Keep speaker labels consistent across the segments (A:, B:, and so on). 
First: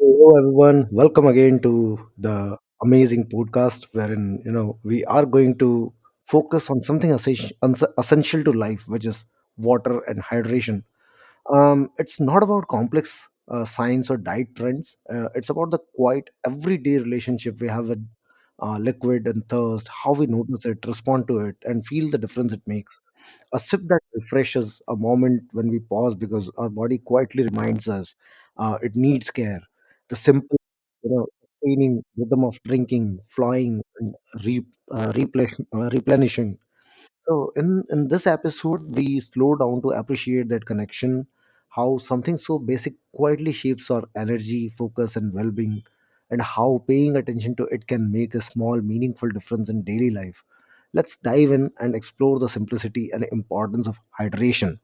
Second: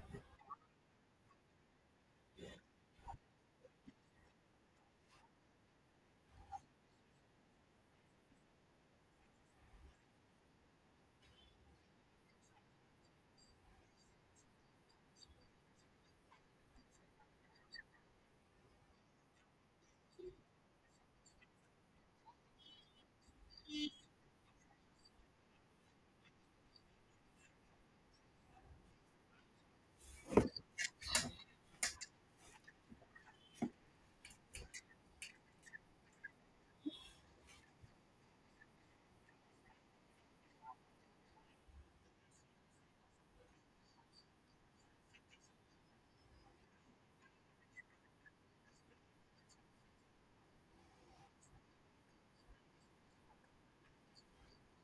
A: Hello everyone, welcome again to the amazing podcast wherein we are going to focus on something essential to life, which is water and hydration. It's not about complex science or diet trends. It's about the quiet everyday relationship we have with liquid and thirst, how we notice it, respond to it, and feel the difference it makes. A sip that refreshes, a moment when we pause because our body quietly reminds us it needs care, the simple, you know sustaining rhythm of drinking, flying and re, replenishing. So in this episode we slow down to appreciate that connection, how something so basic quietly shapes our energy, focus and well-being, and how paying attention to it can make a small meaningful difference in daily life. Let's dive in and explore the simplicity and importance of hydration.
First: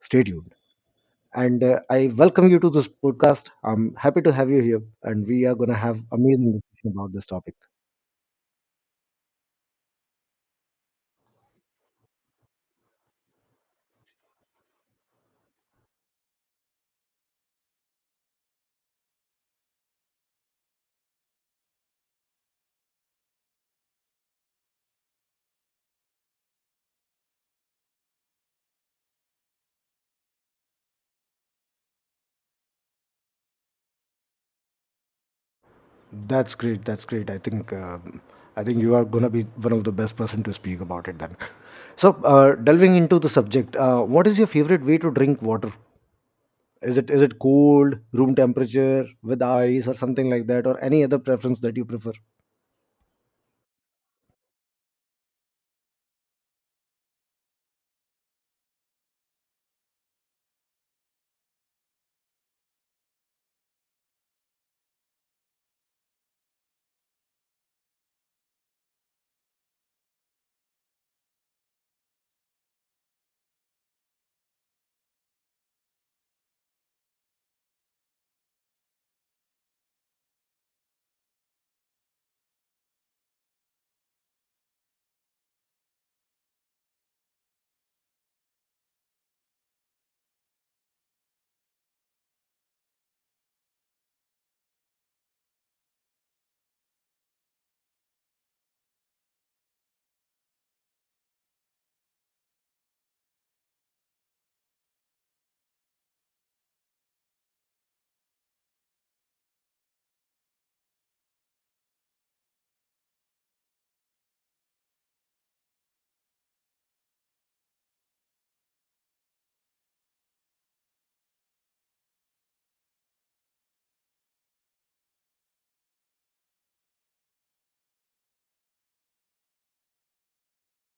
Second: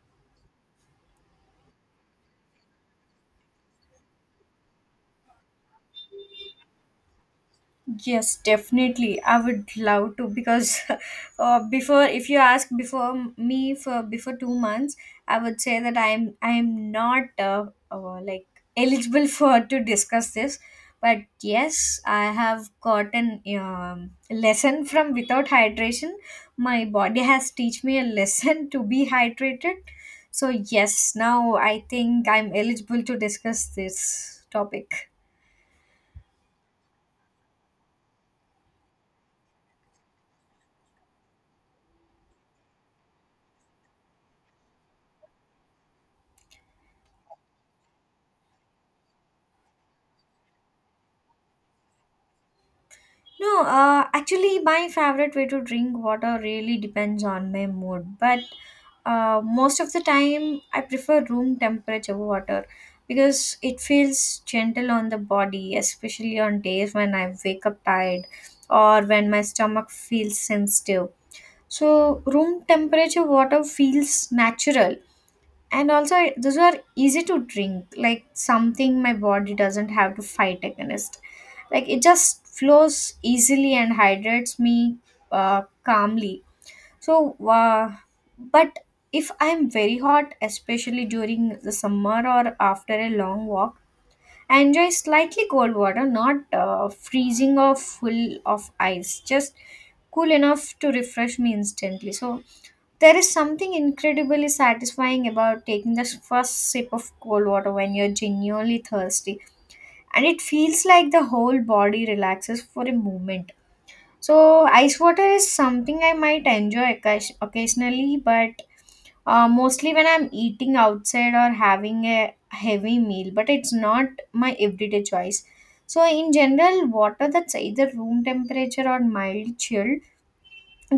A: Stay tuned. And I welcome you to this podcast. I'm happy to have you here, and we are going to have amazing discussion about this topic.
B: Yes, definitely. I would love to because before, if you ask before me for before 2 months, I would say that I'm not like eligible for to discuss this. But yes, I have gotten lesson from without hydration. My body has teach me a lesson to be hydrated. So yes, now I think I'm eligible to discuss this topic.
A: That's great. That's great. I think you are going to be one of the best person to speak about it. Then, so delving into the subject, what is your favorite way to drink water? Is it cold, room temperature, with ice, or something like that, or any other preference that you prefer?
B: No, actually, my favorite way to drink water really depends on my mood. But most of the time, I prefer room temperature water because it feels gentle on the body, especially on days when I wake up tired or when my stomach feels sensitive. So, room temperature water feels natural and those are easy to drink, like something my body doesn't have to fight against. Like it just flows easily and hydrates me calmly. So uh, but if I'm very hot, especially during the summer or after a long walk, I enjoy slightly cold water, not freezing or full of ice, just cool enough to refresh me instantly. So there is something incredibly satisfying about taking the first sip of cold water when you're genuinely thirsty, and it feels like the whole body relaxes for a moment. So, ice water is something I might enjoy occasionally, but mostly when I'm eating outside or having a heavy meal, but it's not my everyday choice. So, in general, water that's either room temperature or mild chilled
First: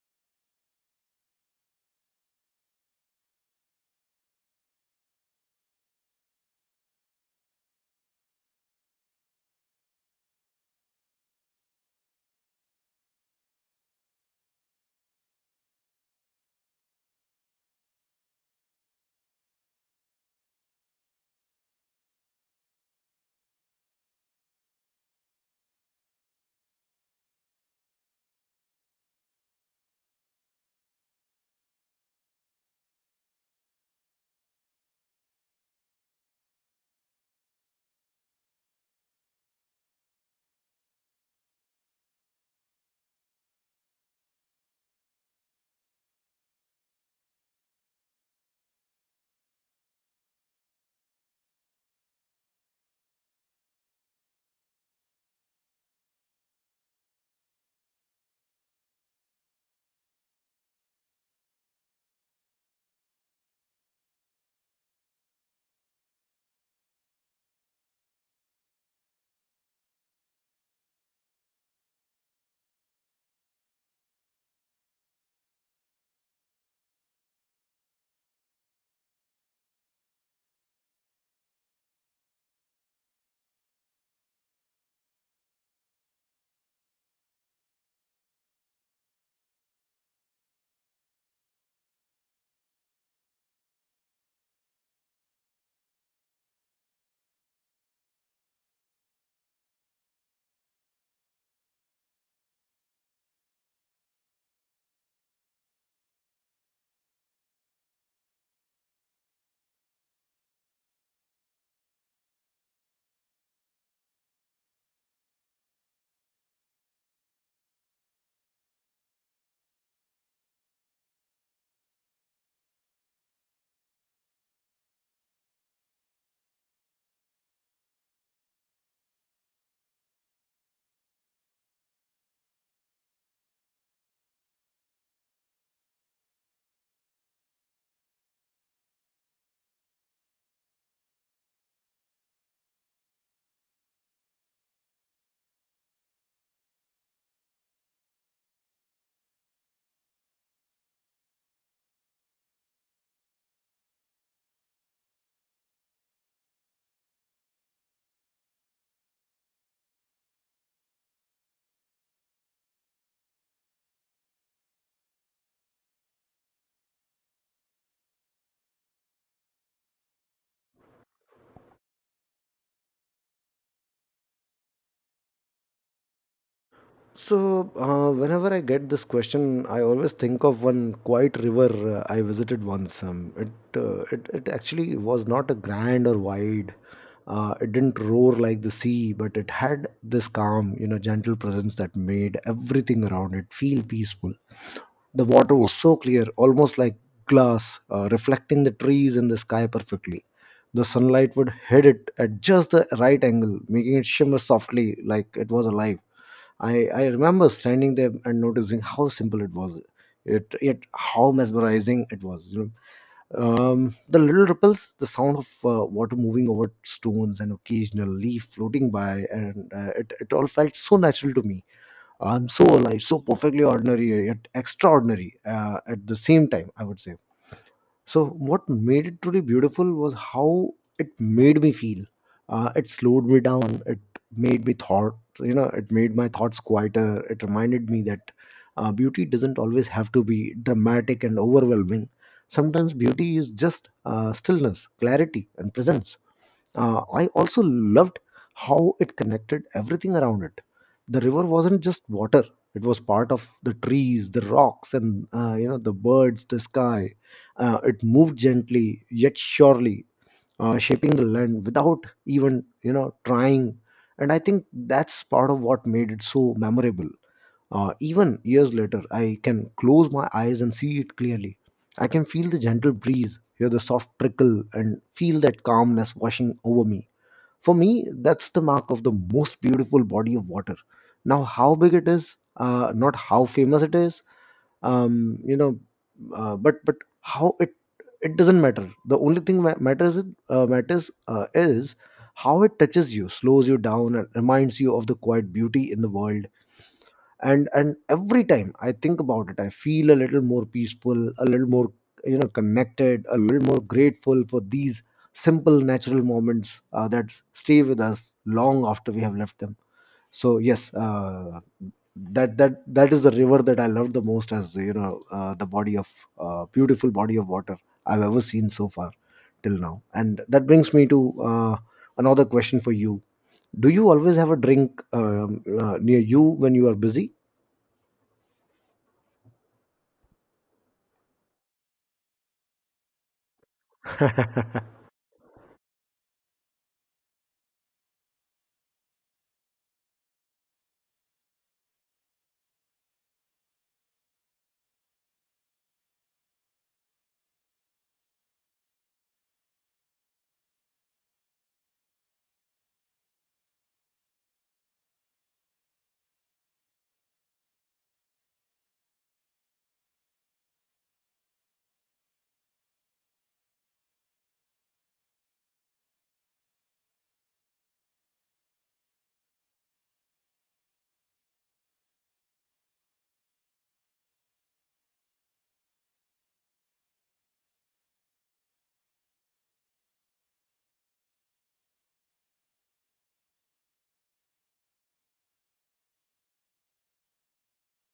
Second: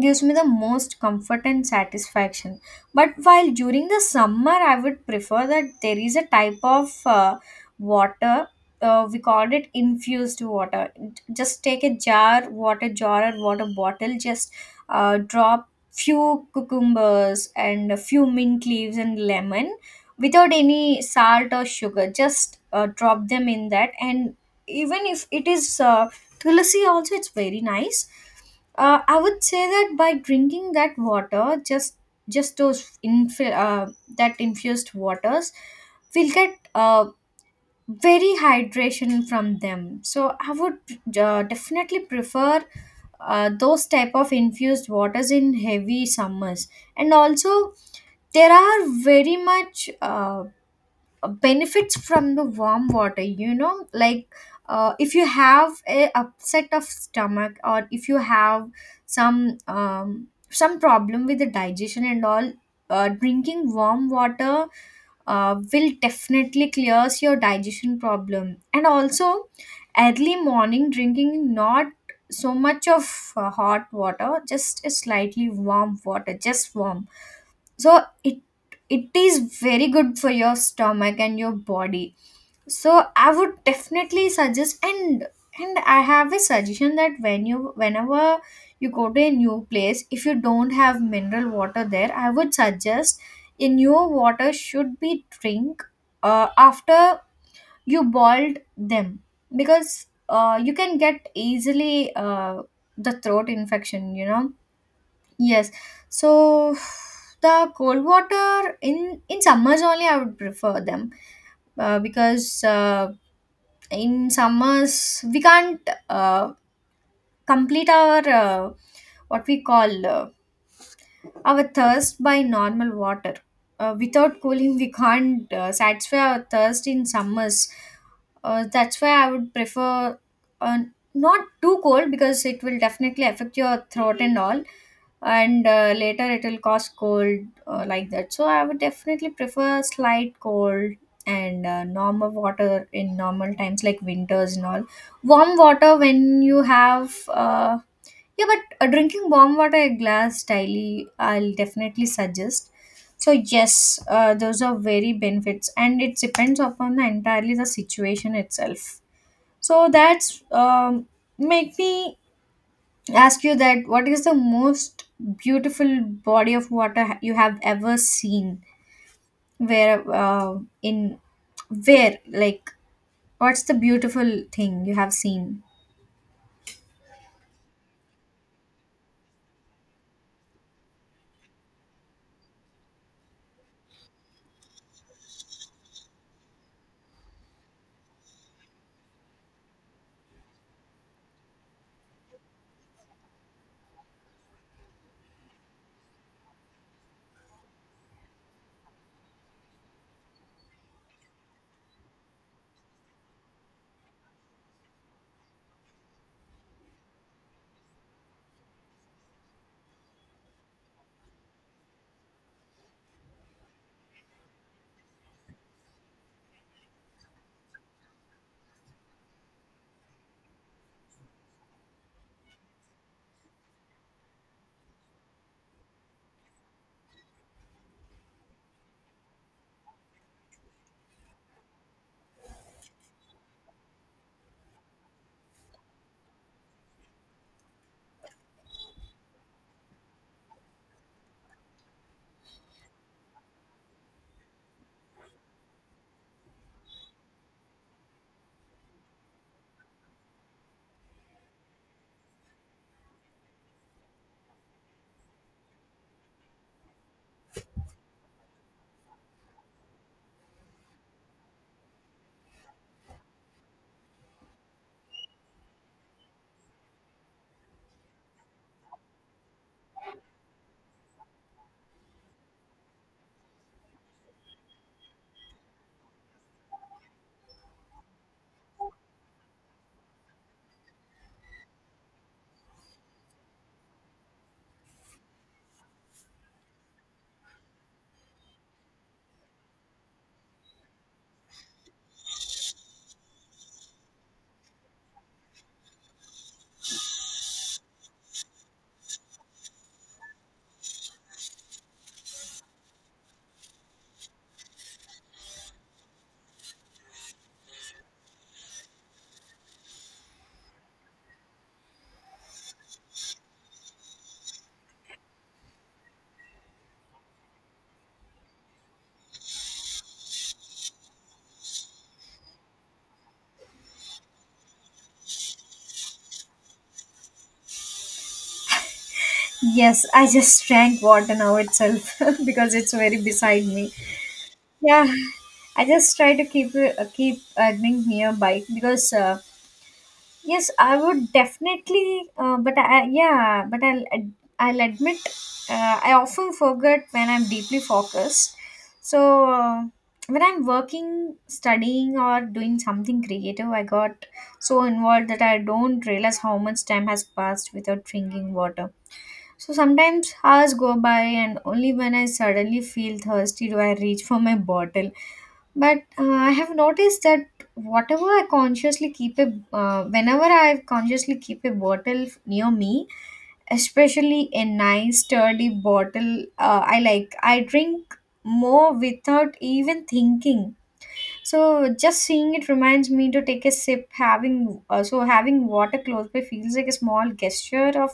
B: gives me the most comfort and satisfaction. But while during the summer I would prefer that. There is a type of water, we called it infused water. Just take a jar water jar or water bottle, just drop few cucumbers and a few mint leaves and lemon, without any salt or sugar, just drop them in that. And even if it is tulsi, also it's very nice. I would say that by drinking that water, just that infused waters, we'll get very hydration from them. So I would definitely prefer those type of infused waters in heavy summers. And also, there are very much benefits from the warm water, you know. Like if you have a upset of stomach, or if you have some problem with the digestion and all, drinking warm water will definitely clears your digestion problem. And also early morning drinking, not so much of hot water, just a slightly warm water, just warm, so it is very good for your stomach and your body. So I would definitely suggest. And I have a suggestion that whenever you go to a new place, if you don't have mineral water there, I would suggest in your water should be drink after you boiled them, because you can get easily the throat infection, you know. Yes. So the cold water in summers only I would prefer them, because in summers we can't complete our what we call our thirst by normal water. Without cooling, we can't satisfy our thirst in summers. That's why I would prefer uh, not too cold, because it will definitely affect your throat and all, and later it will cause cold, like that. So I would definitely prefer slight cold, and normal water in normal times like winters and all, warm water when you have yeah but drinking warm water a glass daily, I'll definitely suggest. So yes, those are very benefits, and it depends upon the entirely the situation itself. So that's make me ask you that what is the most beautiful body of water you have ever seen, where in where like what's the beautiful thing you have seen?
A: So, whenever I get this question, I always think of one quiet river I visited once. It actually was not a grand or wide. It didn't roar like the sea, but it had this calm, you know, gentle presence that made everything around it feel peaceful. The water was so clear, almost like glass, reflecting the trees and the sky perfectly. The sunlight would hit it at just the right angle, making it shimmer softly like it was alive. I remember standing there and noticing how simple it was, yet how mesmerizing it was. You know, the little ripples, the sound of water moving over stones, and occasional leaf floating by, and it all felt so natural to me. I'm so alive, so perfectly ordinary, yet extraordinary at the same time, I would say. So what made it truly beautiful was how it made me feel. It slowed me down. It made me thought. You know, it made my thoughts quieter. It reminded me that beauty doesn't always have to be dramatic and overwhelming. Sometimes beauty is just stillness, clarity, and presence. I also loved how it connected everything around it. The river wasn't just water; it was part of the trees, the rocks, and you know the birds, the sky. It moved gently yet surely, shaping the land without even you know trying. And I think that's part of what made it so memorable. Even years later, I can close my eyes and see it clearly. I can feel the gentle breeze, hear the soft trickle, and feel that calmness washing over me. For me, that's the mark of the most beautiful body of water. Now, how big it is, not how famous it is, you know, but how it doesn't matter. The only thing that matters is how it touches you, slows you down, and reminds you of the quiet beauty in the world. And every time I think about it, I feel a little more peaceful, a little more, you know, connected, a little more grateful for these simple natural moments that stay with us long after we have left them. So yes, that is the river that I love the most, as you know, the body of beautiful body of water I've ever seen so far till now. And that brings me to uh, another question for you. Do you always have a drink near you when you are busy?
B: Yes, I just drank water now itself because it's very beside me. Yeah, I just try to keep earning nearby, because yes, I would definitely. But I'll admit, I often forget when I'm deeply focused. So when I'm working, studying, or doing something creative, I got so involved that I don't realize how much time has passed without drinking water. So sometimes hours go by, and only when I suddenly feel thirsty do I reach for my bottle. But I have noticed that whatever I consciously keep a whenever I consciously keep a bottle near me, especially a nice sturdy bottle, I drink more without even thinking. So just seeing it reminds me to take a sip. Having so having water close by feels like a small gesture of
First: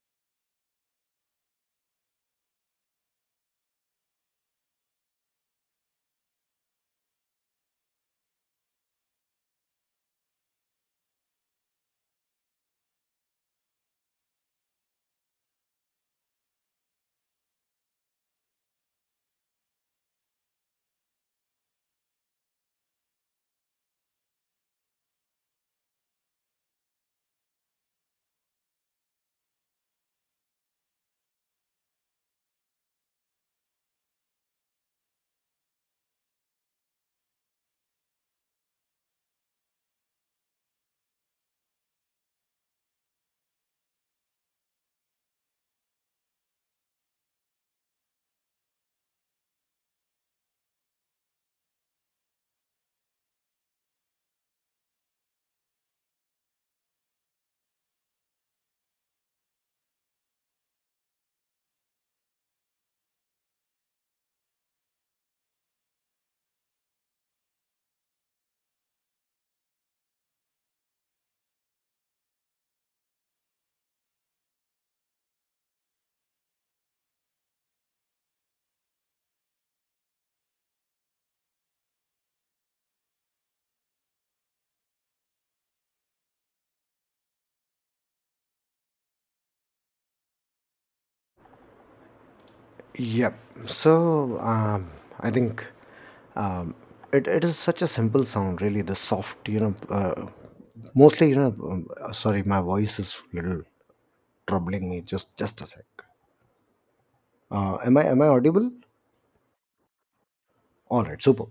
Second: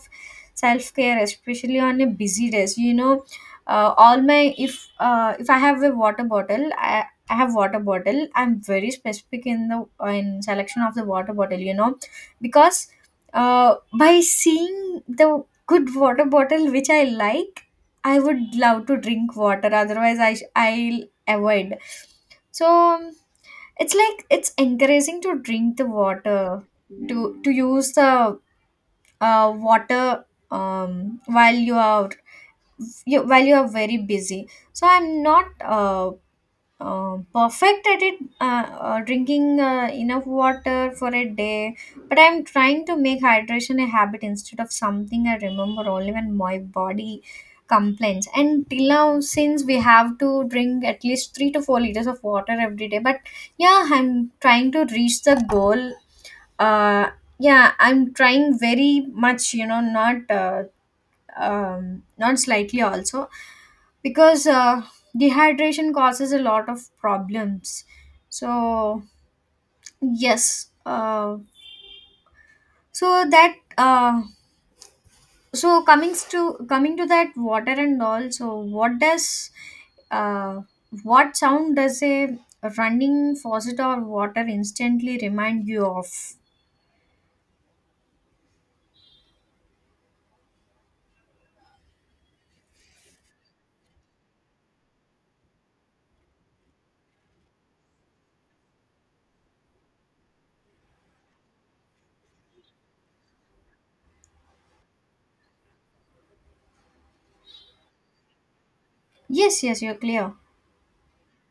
B: self care, especially on a busy day. So, you know, all my if I have a water bottle, I have water bottle. I'm very specific in the in selection of the water bottle. You know, because by seeing the good water bottle which I like, I would love to drink water. Otherwise, I'll avoid. So it's like it's encouraging to drink the water, to to use the water while while you are very busy. So I'm not perfect at it, drinking enough water for a day, but I'm trying to make hydration a habit instead of something I remember only when my body complains. And till now, since we have to drink at least 3 to 4 liters of water every day, but yeah, I'm trying to reach the goal. uh yeah, I'm trying very much, you know, not not slightly also, because dehydration causes a lot of problems. So yes, so that so coming to that water and all. So uh, what sound does a running faucet or water instantly remind you of?
A: Yep. So um, I think um, it, it is such a simple sound, really. The soft, you know, mostly, you know. Sorry, my voice is little troubling me. Just a sec. Am I audible?
B: Yes, yes, you're clear.
A: All right, super.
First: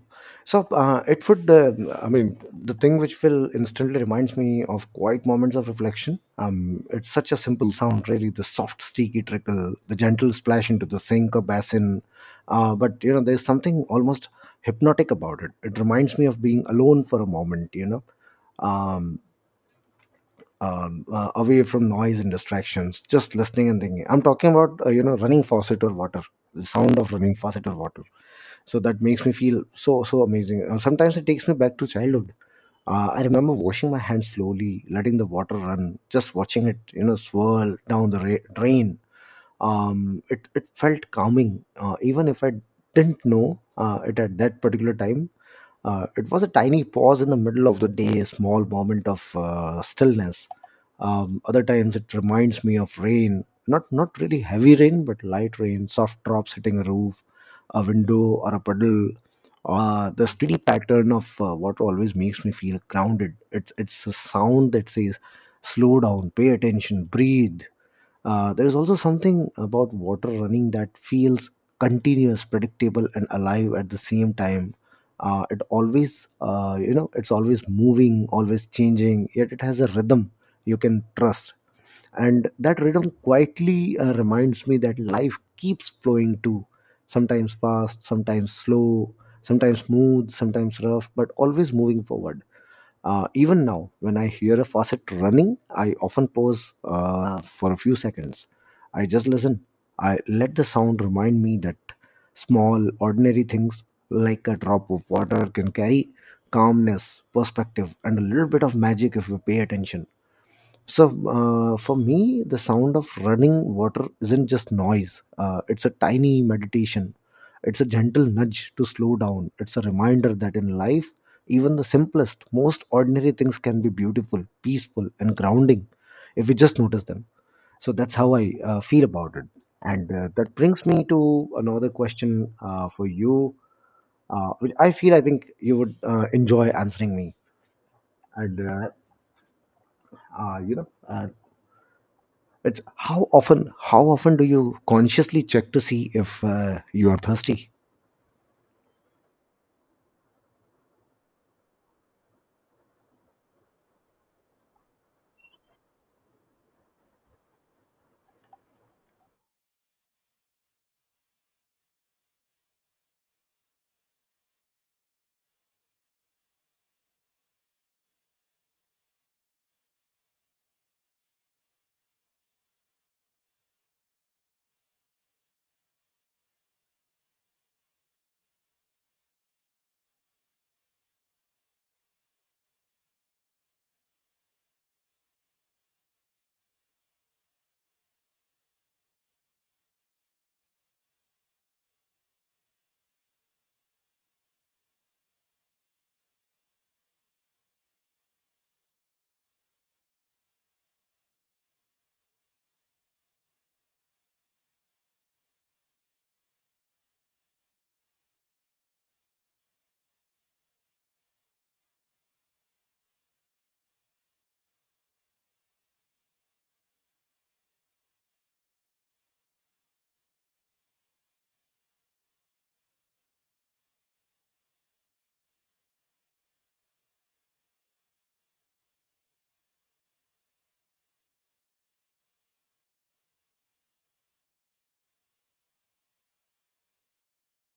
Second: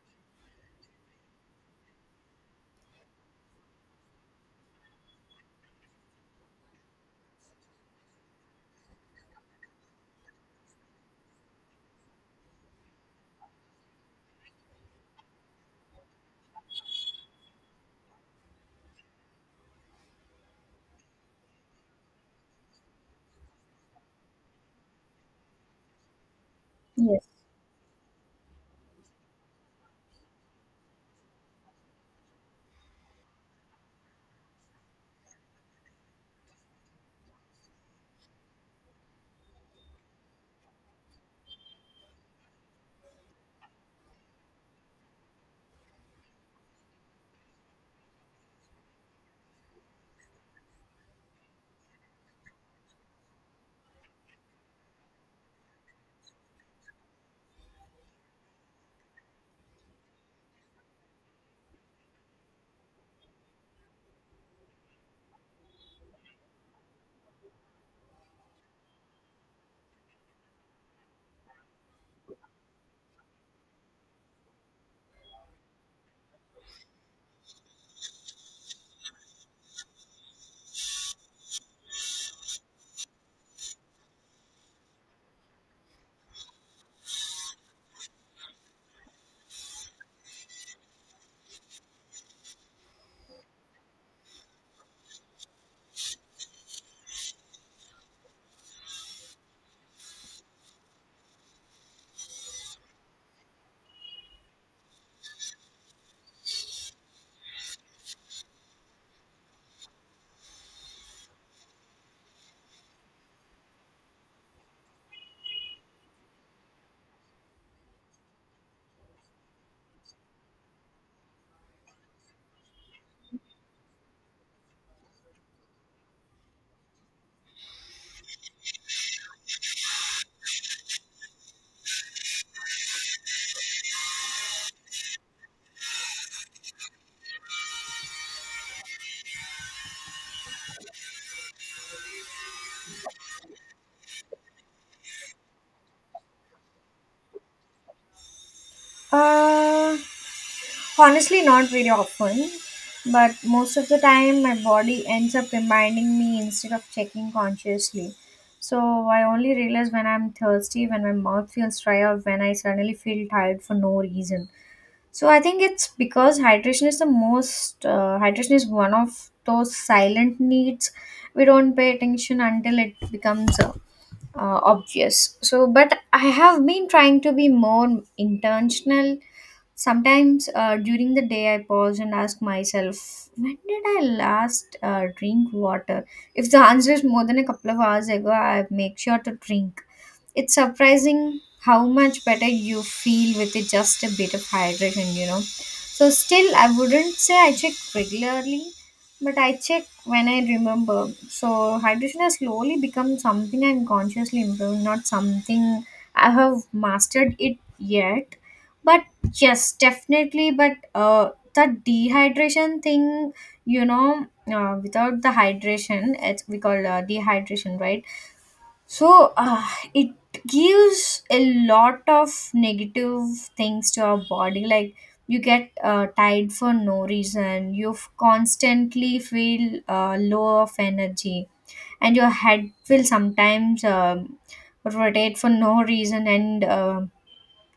A: So I mean, the thing which will instantly reminds me of quiet moments of reflection. It's such a simple sound, really. The soft, sticky trickle, the gentle splash into the sink or basin. But you know, there's something almost hypnotic about it. It reminds me of being alone for a moment. You know, um, away from noise and distractions, just listening and thinking. I'm talking about you know running faucet or water, the sound of
B: yes
A: running faucet or water. So that makes me feel so so amazing. Sometimes it takes me back to childhood. Uh, I remember washing my hands slowly, letting the water run, just watching it, you know, swirl down the drain. It felt calming, even if I didn't know it at that particular time. Uh, it was a tiny pause in the middle of the day, a small moment of stillness. Other times it reminds me of rain, not really heavy rain, but light rain, soft drops hitting a roof, a window, or a puddle. The steady pattern of water always makes me feel grounded. It's a sound that says, "Slow down, pay attention, breathe." There is also something about water running that feels continuous, predictable, and alive at the same time. It always, you know, it's always moving, always changing, yet it has a rhythm you can trust. And that rhythm quietly reminds me that life keeps flowing too. Sometimes fast, sometimes slow, sometimes smooth, sometimes rough, but always moving forward. Even now, when I hear a faucet running, I often pause for a few seconds. I just listen. I let the sound remind me that small, ordinary things like a drop of water can carry calmness, perspective, and a little bit of magic if we pay attention. So for me, the sound of running water isn't just noise. It's a tiny meditation. It's a gentle nudge to slow down. It's a reminder that in life, even the simplest, most ordinary things can be beautiful, peaceful, and grounding if we just notice them. So that's how I feel about it. And that brings me to another question for you, which I think you would enjoy answering me. And uh, uh, you know, uh, It's how often do you consciously check to see if you are thirsty?
B: uh Honestly, not very often, but most of the time my body ends up reminding me instead of checking consciously. So I only realize when I'm thirsty, when my mouth feels dry, or when I suddenly feel tired for no reason. So I think it's because hydration is one of those silent needs we don't pay attention until it becomes obvious. So, but I have been trying to be more intentional. Sometimes during the day, I pause and ask myself, when did I last drink water? If the answer is more than a couple of hours ago, I make sure to drink. It's surprising how much better you feel with it, just a bit of hydration, you know. So still I wouldn't say I check regularly, but I check when I remember. So hydration has slowly become something I'm consciously improving, not something I have mastered it yet. But yes, definitely, but the dehydration thing, you know, without the hydration, it's we call dehydration, right? So it gives a lot of negative things to our body. Like you get tired for no reason. You constantly feel low of energy, and your head will sometimes rotate for no reason. And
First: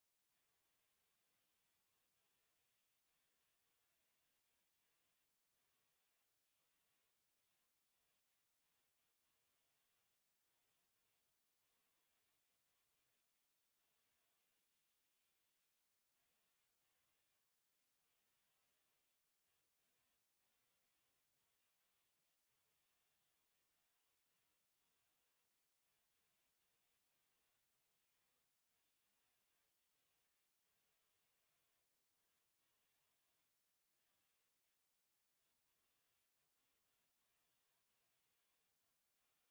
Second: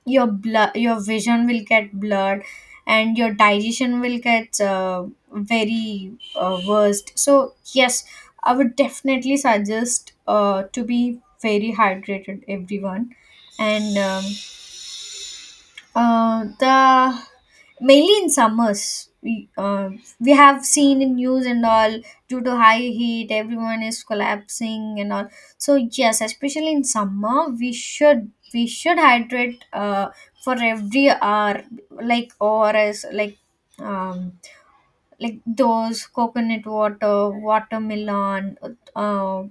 B: your blood your vision will get blurred, and your digestion will get very worst. So yes, I would definitely suggest to be very hydrated everyone. And the mainly in summers, we have seen in news and all, due to high heat everyone is collapsing and all. So yes, especially in summer, we should hydrate for every hour, like ORS, um like those coconut water, watermelon, uh,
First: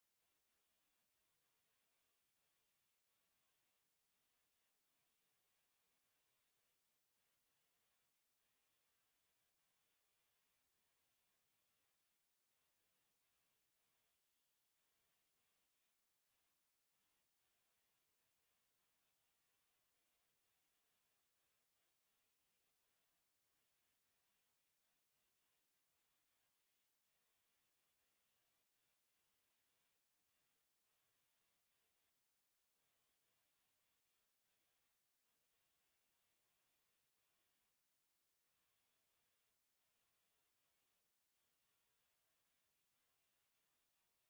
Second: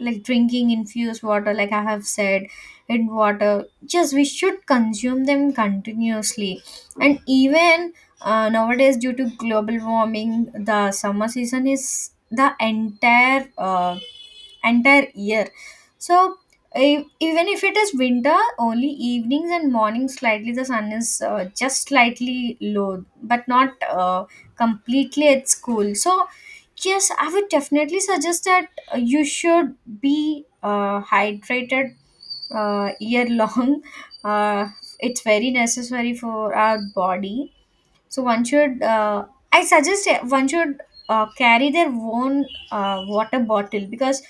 B: like drinking infused water like I have said, in water, just we should consume them continuously. And even nowadays, due to global warming, the summer season is the entire year. So e- even if it is winter, only evenings and mornings slightly the sun is just slightly low, but not completely at school. So yes, I would definitely suggest that you should be hydrated year long. uh, it's very necessary for our body. So one should, I suggest one should carry their own water bottle, because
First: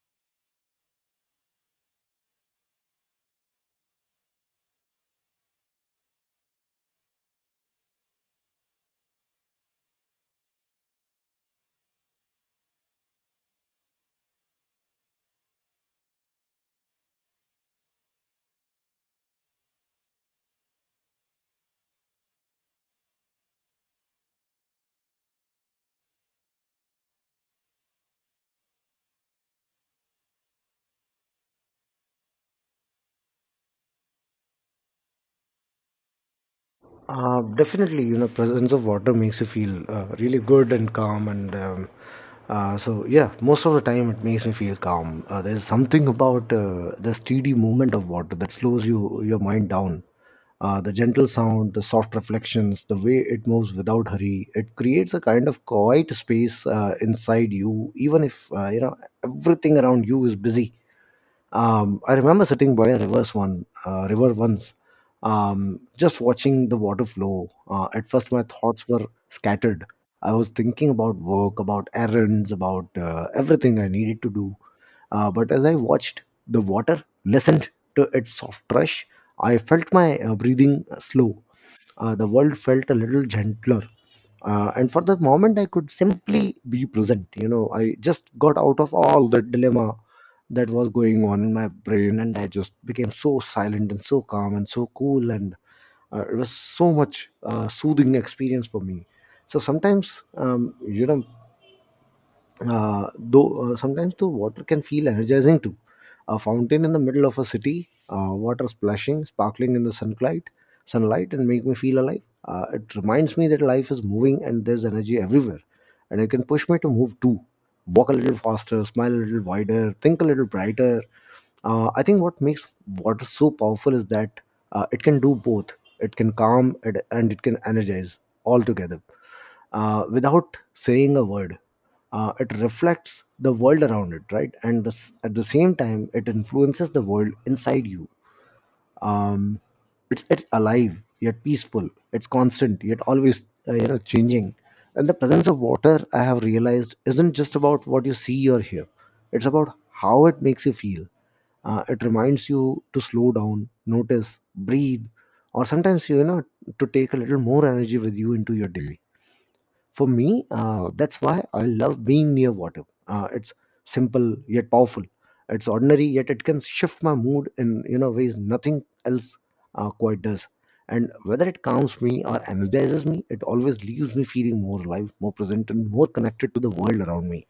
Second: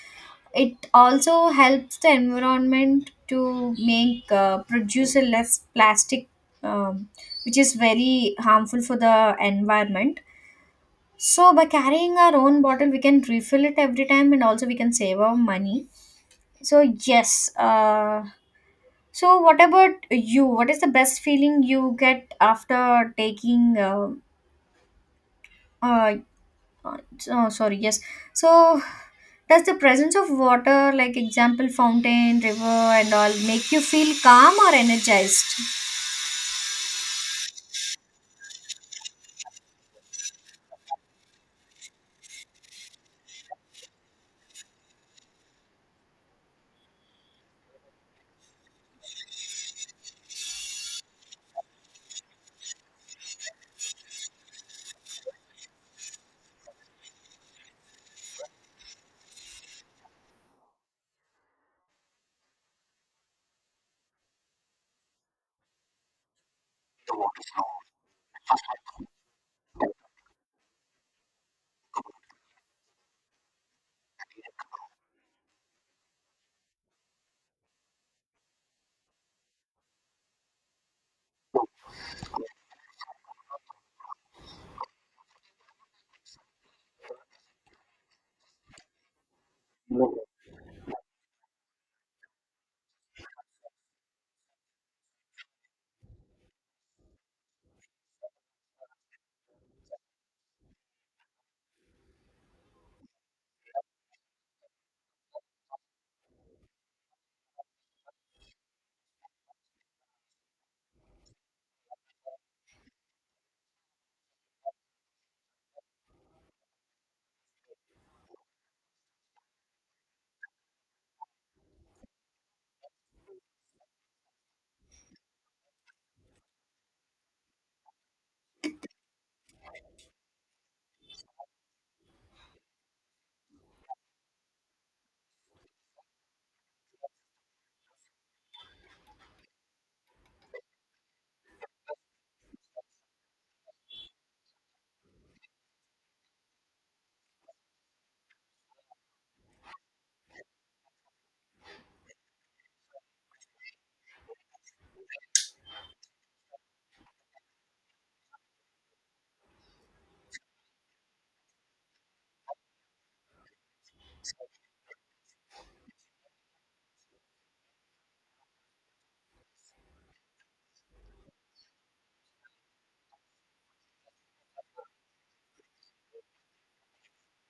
B: it also helps the environment to make produce a less plastic, um, which is very harmful for the environment. So by carrying our own bottle, we can refill it every time, and also we can save our money. So yes. So what about you? What is the best feeling you get after taking? Uh, Uh, oh sorry, yes. So does the presence of water, like example fountain, river and all, make you feel calm or energized?
A: Definitely, you know, presence of water makes you feel really good and calm, and so yeah, most of the time it makes me feel calm. There's something about the steady movement of water that slows you your mind down. The gentle sound, the soft reflections, the way it moves without hurry, it creates a kind of quiet space inside you, even if you know everything around you is busy. I remember sitting by a river once, just watching the water flow. At first, my thoughts were scattered. I was thinking about work, about errands, about everything I needed to do. But as I watched the water, listened to its soft rush, I felt my breathing slow. The world felt a little gentler, and for the moment I could simply be present. You know, I just got out of all the dilemma that was going on in my brain, and I just became so silent and so calm and so cool. And it was so much soothing experience for me. So sometimes you know though sometimes the water can feel energizing too. A fountain in the middle of a city, water splashing, sparkling in the sunlight, and make me feel alive. It reminds me that life is moving and there's energy everywhere, and it can push me to move too, walk a little faster, smile a little wider, think a little brighter. I think what makes water so powerful is that it can do both. It can calm it, and it can energize all together without saying a word. It reflects the world around it, right? And this, at the same time, it influences the world inside you. Um, it's alive yet peaceful. It's constant yet always, you know, changing. And the presence of water, I have realized, isn't just about what you see or hear. It's about how it makes you feel. It reminds you to slow down, notice, breathe, or sometimes to take a little more energy with you into your day. For me, that's why I love being near water. It's simple yet powerful. It's ordinary, yet it can shift my mood in ways nothing else quite does. And whether it calms me or energizes me, it always leaves me feeling more alive, more present, and more connected to the world around me.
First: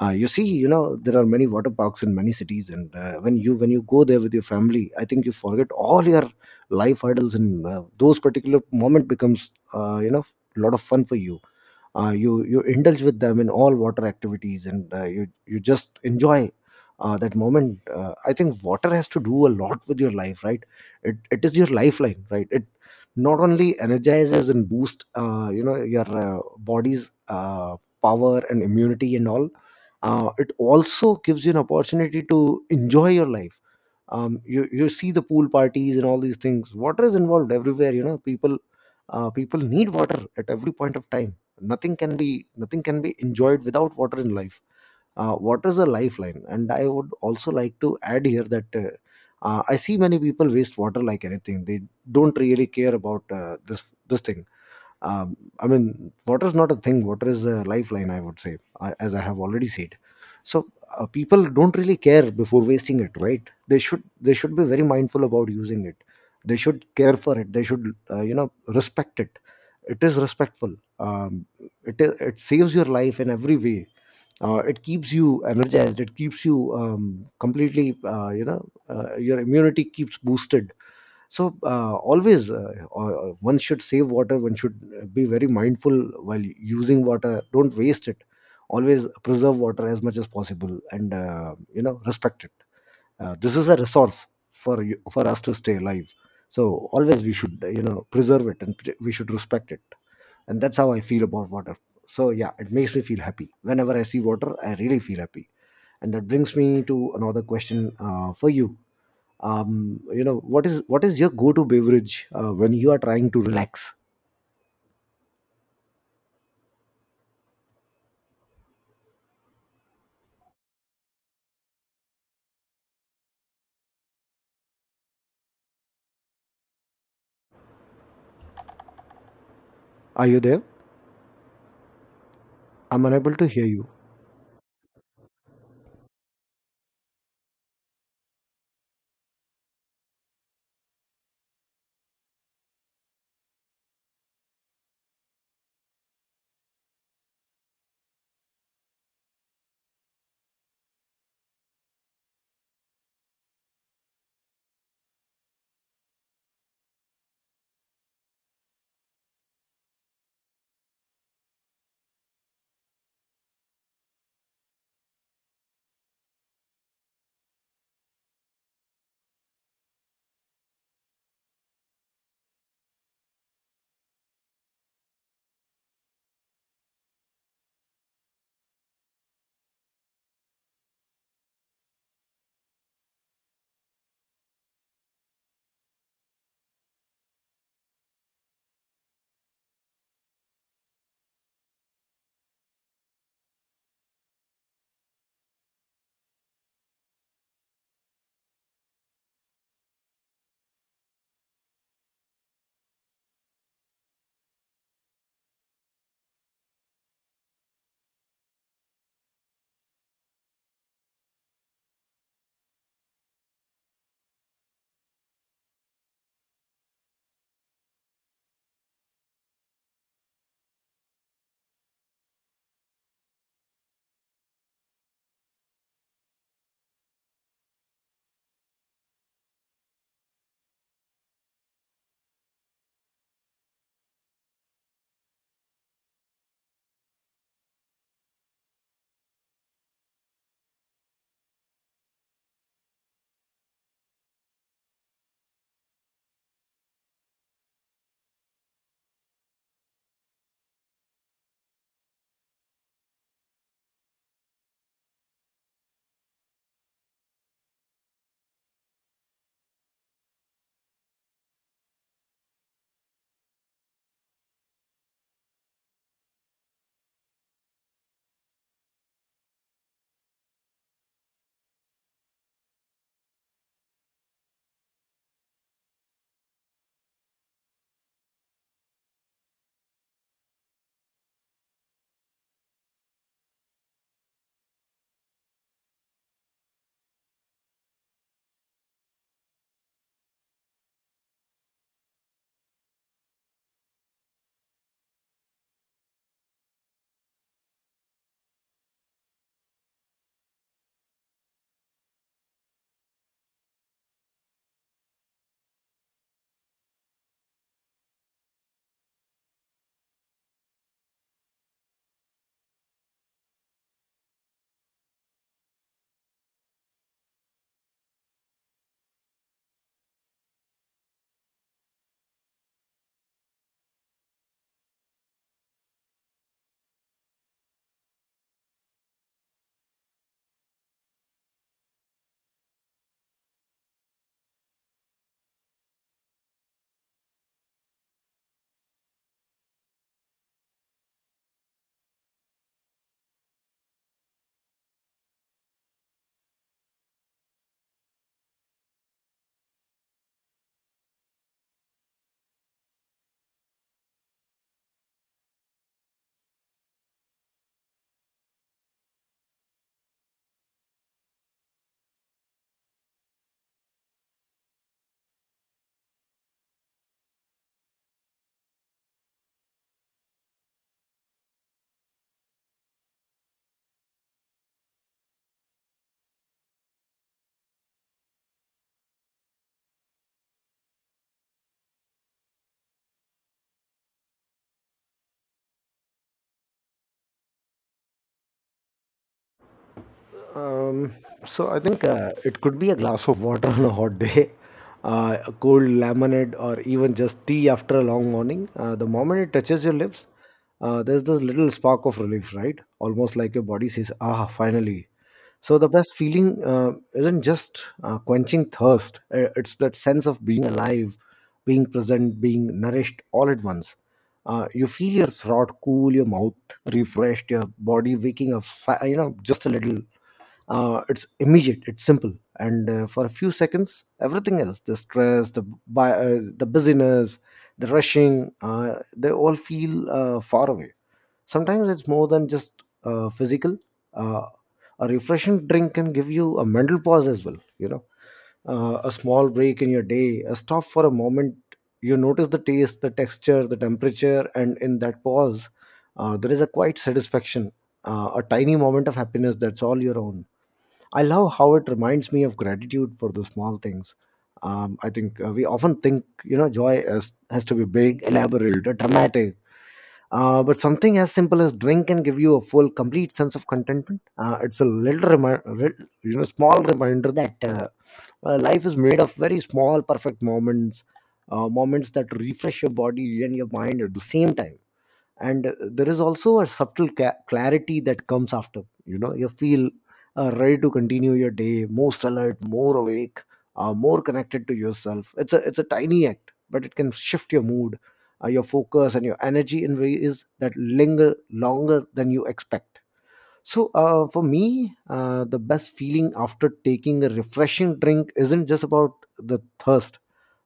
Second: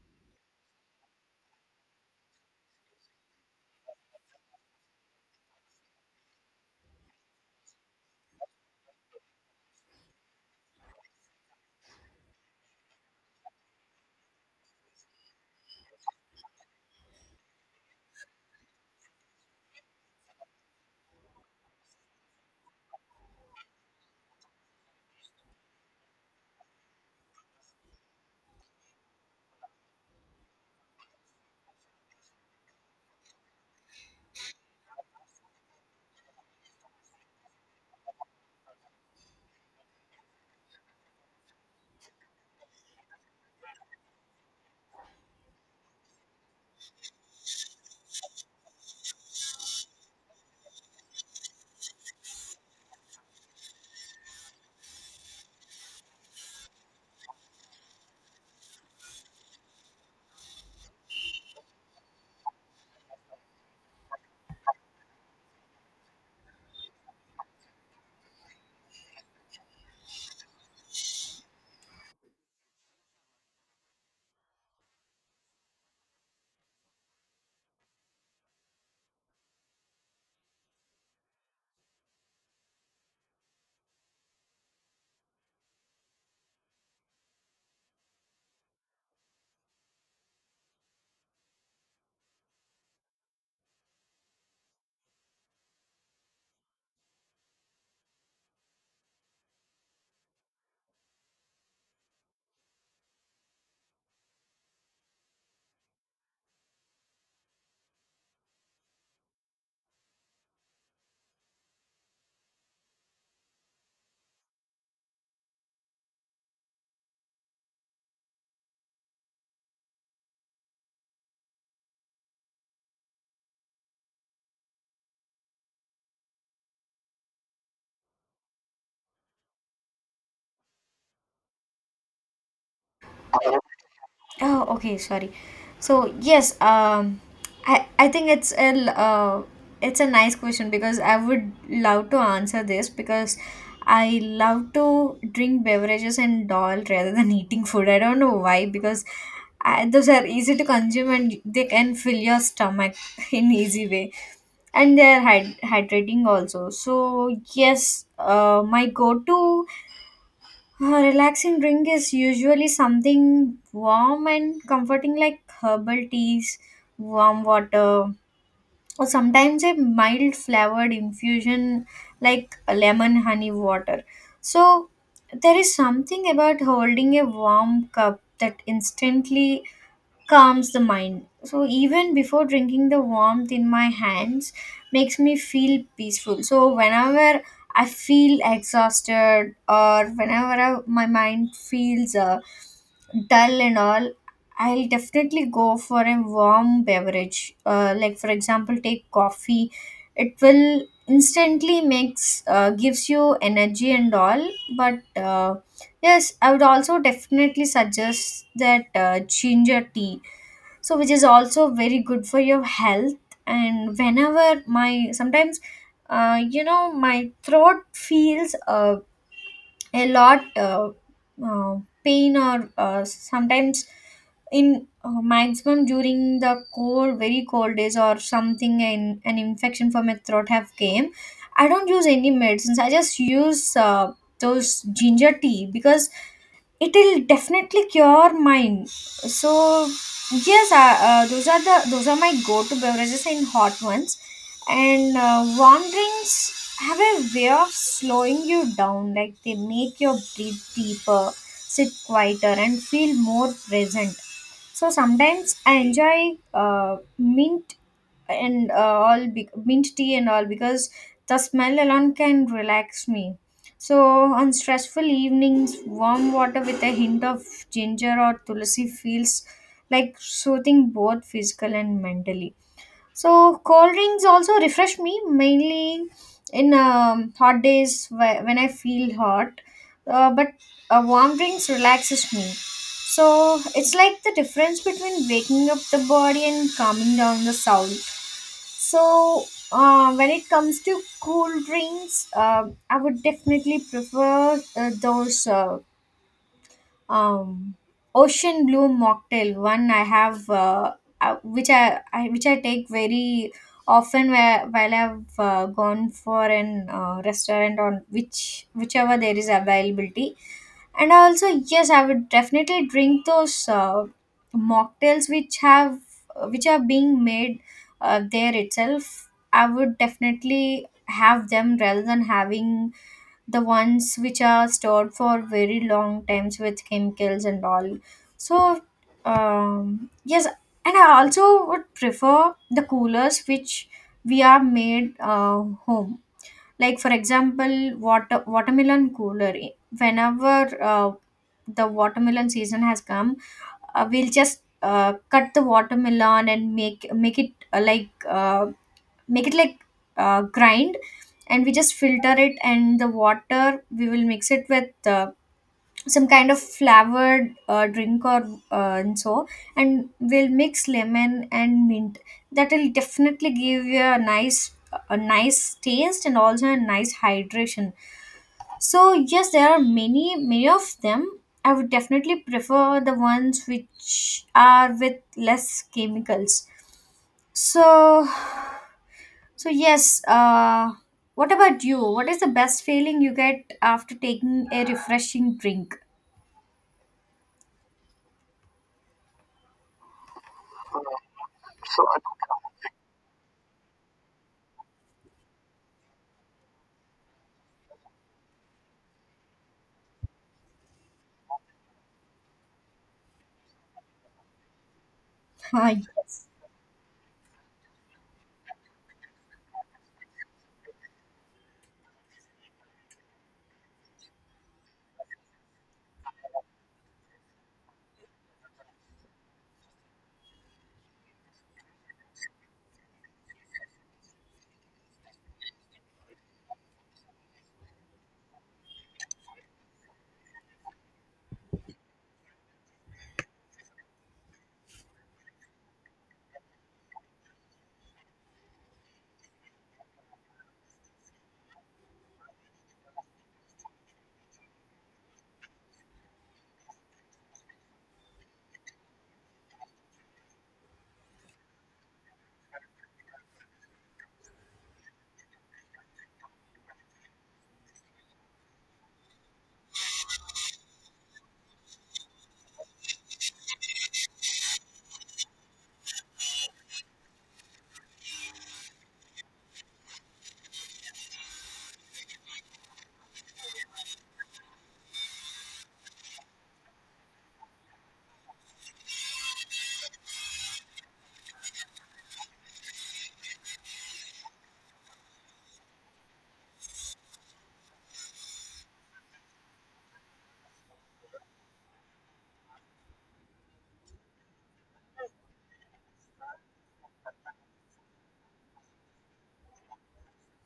A: You see, there are many water parks in many cities, and when you go there with your family, I think you forget all your life hurdles, and those particular moment becomes a lot of fun for you. You indulge with them in all water activities, and you just enjoy that moment. I think water has to do a lot with your life, right? It is your lifeline, right? It not only energizes and boosts your body's power and immunity and all. It also gives you an opportunity to enjoy your life. You see the pool parties and all these things. Water is involved everywhere, you know. People need water at every point of time. Nothing can be enjoyed without water in life. Water is a lifeline, and I would also like to add here that I see many people waste water like anything. They don't really care about this thing. I mean, water is not a thing, water is a lifeline, I would say, as I have already said. So people don't really care before wasting it, right? They should be very mindful about using it. They should care for it. They should respect it. It is respectful. It saves your life in every way. It keeps you energized. It keeps you completely your immunity keeps boosted. So always one should save water. One should be very mindful while using water. Don't waste it. Always preserve water as much as possible, and respect it. This is a resource for you, for us to stay alive. So always we should preserve it and we should respect it. And that's how I feel about water. So yeah, it makes me feel happy. Whenever I see water, I really feel happy. And that brings me to another question for you. You know What is your go-to beverage when you are trying to relax? Are you there? I'm unable to hear you.
B: Oh, okay, sorry. So yes, um, I think it's it's a nice question because I would love to answer this because I love to drink beverages and all rather than eating food. I don't know why because those are easy to consume and they can fill your stomach in easy way, and they're hydrating also. So yes, my go to a relaxing drink is usually something warm and comforting, like herbal teas, warm water, or sometimes a mild flavored infusion like lemon honey water. So, there is something about holding a warm cup that instantly calms the mind. So even before drinking, the warmth in my hands makes me feel peaceful. So whenever I feel exhausted or my mind feels dull and all, I'll definitely go for a warm beverage. Like for example, take coffee. It will instantly makes gives you energy and all, but. Yes, I would also definitely suggest that ginger tea so which is also very good for your health and whenever my sometimes you know my throat feels a lot uh, pain or sometimes in maximum during the cold very cold days or something and an infection for my throat have came. I don't use any medicines, I just use those ginger tea because it'll definitely cure mine. So yes, those are the those are my go-to beverages in hot ones, and warm drinks have a way of slowing you down, like they make your breathe deeper, sit quieter, and feel more present. So sometimes I enjoy mint and mint tea and all, because the smell alone can relax me. So on stressful evenings, warm water with a hint of ginger or tulsi feels like soothing both physical and mentally. So cold drinks also refresh me mainly in hot days when I feel hot, but warm drinks relaxes me. So it's like the difference between waking up the body and calming down the soul. So when it comes to cool drinks, I would definitely prefer those. Um ocean blue mocktail one I have, which I take very often, while I've gone for an restaurant on whichever there is availability. And also, yes, I would definitely drink those mocktails which have which are being made there itself. I would definitely have them rather than having the ones which are stored for very long times with chemicals and all. So yes, and I also would prefer the coolers which we are made home, like for example watermelon cooler. Whenever uh, the watermelon season has come, we'll just cut the watermelon and make it make it like grind, and we just filter it and the water we will mix it with some kind of flavored drink or and so, and we'll mix lemon and mint. That will definitely give you a nice taste and also a nice hydration. So yes, there are many of them. I would definitely prefer the ones which are with less chemicals. So, so yes, what about you? What is the best feeling you get after taking a refreshing drink?
A: Um, so I think it could be a glass of water on a hot day, a cold lemonade, or even just tea after a long morning. The moment it touches your lips, there's this little spark of relief, right? Almost like your body says, "Ah, finally." So the
B: Hi.
A: best feeling isn't just quenching thirst; it's that sense of being alive, being present, being nourished all at once. You feel your throat cool, your mouth refreshed, your body waking up, just a little. It's immediate, it's simple, and for a few seconds, everything else the stress, the busyness, the rushing, they all feel far away. Sometimes it's more than just physical. uh, a refreshing drink can give you a mental pause as well, you know. A small break in your day, a stop for a moment. You notice the taste, the texture, the temperature, and in that pause there is a quiet satisfaction, a tiny moment of happiness that's all your own. I love how it reminds me of gratitude for the small things. I think we often think, you know, joy has to be big, elaborate, or dramatic. But something as simple as drink can give you a full, complete sense of contentment. It's a little, small reminder that life is made of very small, perfect moments, moments that refresh your body and your mind at the same time. And there is also a subtle clarity that comes after, you know. You feel ready to continue your day, most alert, more awake, more connected to yourself. It's a tiny act, but it can shift your mood, your focus, and your energy in ways that linger longer than you expect. So, for me, the best feeling after taking a refreshing drink isn't just about the thirst.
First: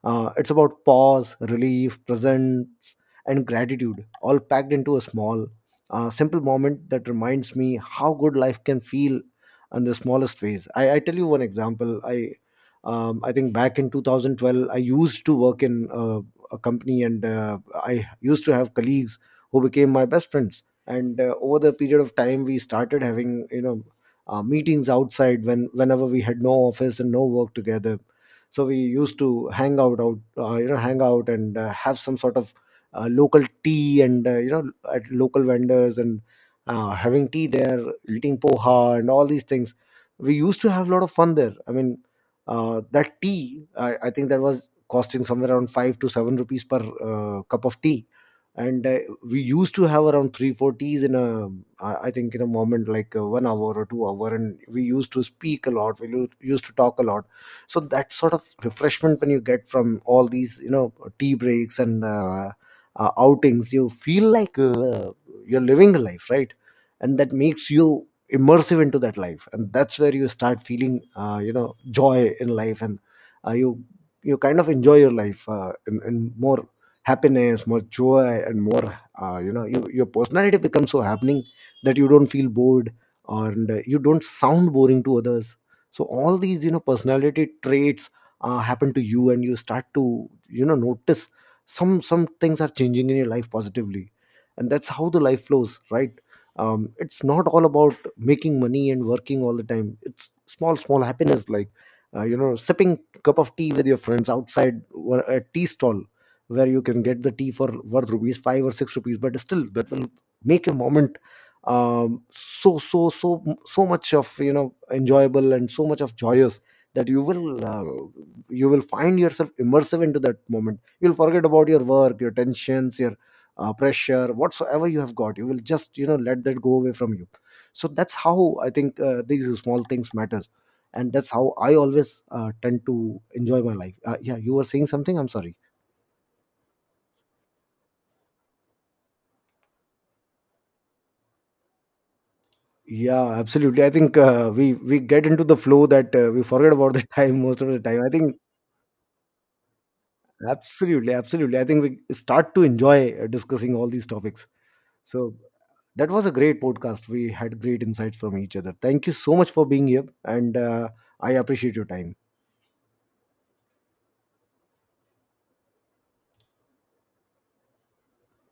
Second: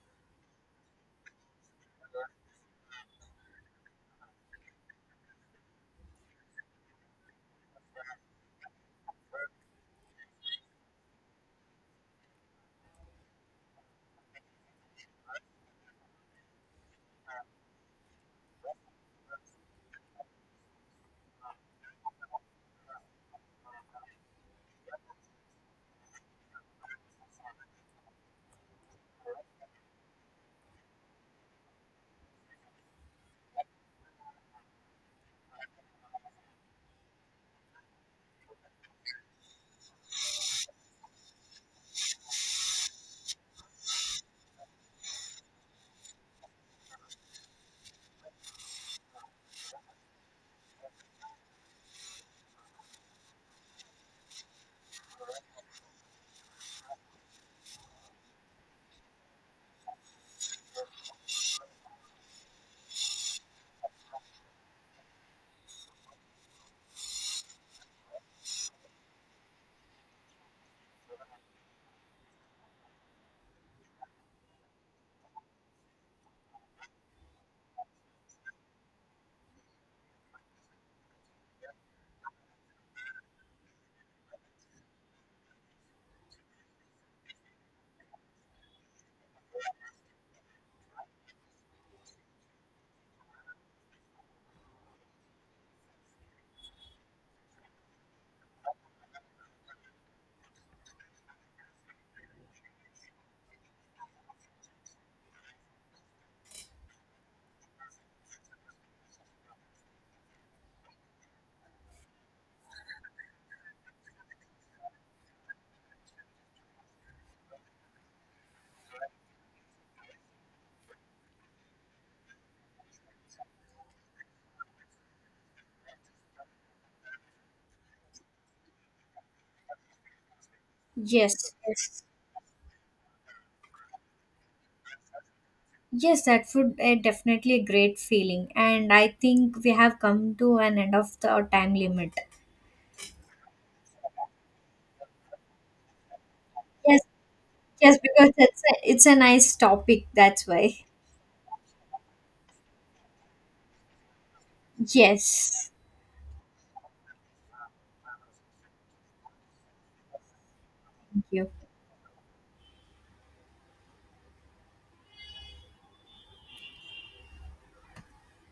A: It's about pause, relief, presence, and gratitude, all packed into a small, simple moment that reminds me how good life can feel in the smallest ways. I tell you one example. I think back in 2012, I used to work in a company, and I used to have colleagues who became my best friends. And over the period of time, we started having, you know, meetings outside whenever we had no office and no work together. So we used to hang out out you know hang out and have some sort of local tea, and at local vendors, and having tea there, eating poha and all these things. We used to have a lot of fun there. I mean, that tea, I think that was costing somewhere around 5 to 7 rupees per cup of tea. And we used to have around 340s in a I think in a moment like 1 hour or 2 hour, and we used to speak a lot. Used to talk a lot. So that sort of refreshment when you get from all these, you know, tea breaks and outings, you feel like you're living a life, right? And that makes you immersive into that life, and that's where you start feeling uh, you know joy in life. And you, you kind of enjoy your life in more happiness, more joy, and more your personality becomes so happening that you don't feel bored. And you don't sound boring to others. So all these, you know, personality traits happen to you, and you start to, you know, notice some things are changing in your life positively. And that's how the life flows, right? It's not all about making money and working all the time. It's small small happiness, like, sipping cup of tea with your friends outside or a tea stall where you can get the tea for worth rupees 5 or 6 rupees, but still that will make a moment um, so so so so much of, you know, enjoyable and so much of joyous that you will find yourself immersive into that moment. You'll forget about your work, your tensions, your pressure, whatsoever you have got. You will just, you know, let that go away from you. So that's how I think these small things matters. And that's
B: Yes,
A: how I
B: yes.
A: always tend to enjoy my life. Yeah, you were saying something, I'm sorry.
B: Yes, that would definitely a great feeling. And I think we have come to an end of the, our time limit.
A: Yeah, absolutely. I think we get into the flow that we forget about
B: Yes,
A: the time most of the
B: yes,
A: time. I
B: because
A: think
B: it's it's a nice topic, that's why.
A: absolutely, absolutely. I think we start to enjoy discussing all these topics. So
B: Yes.
A: that was a great podcast. We had great insights from each other. Thank you so much for being here, and
B: Thank
A: I
B: you.
A: appreciate your time.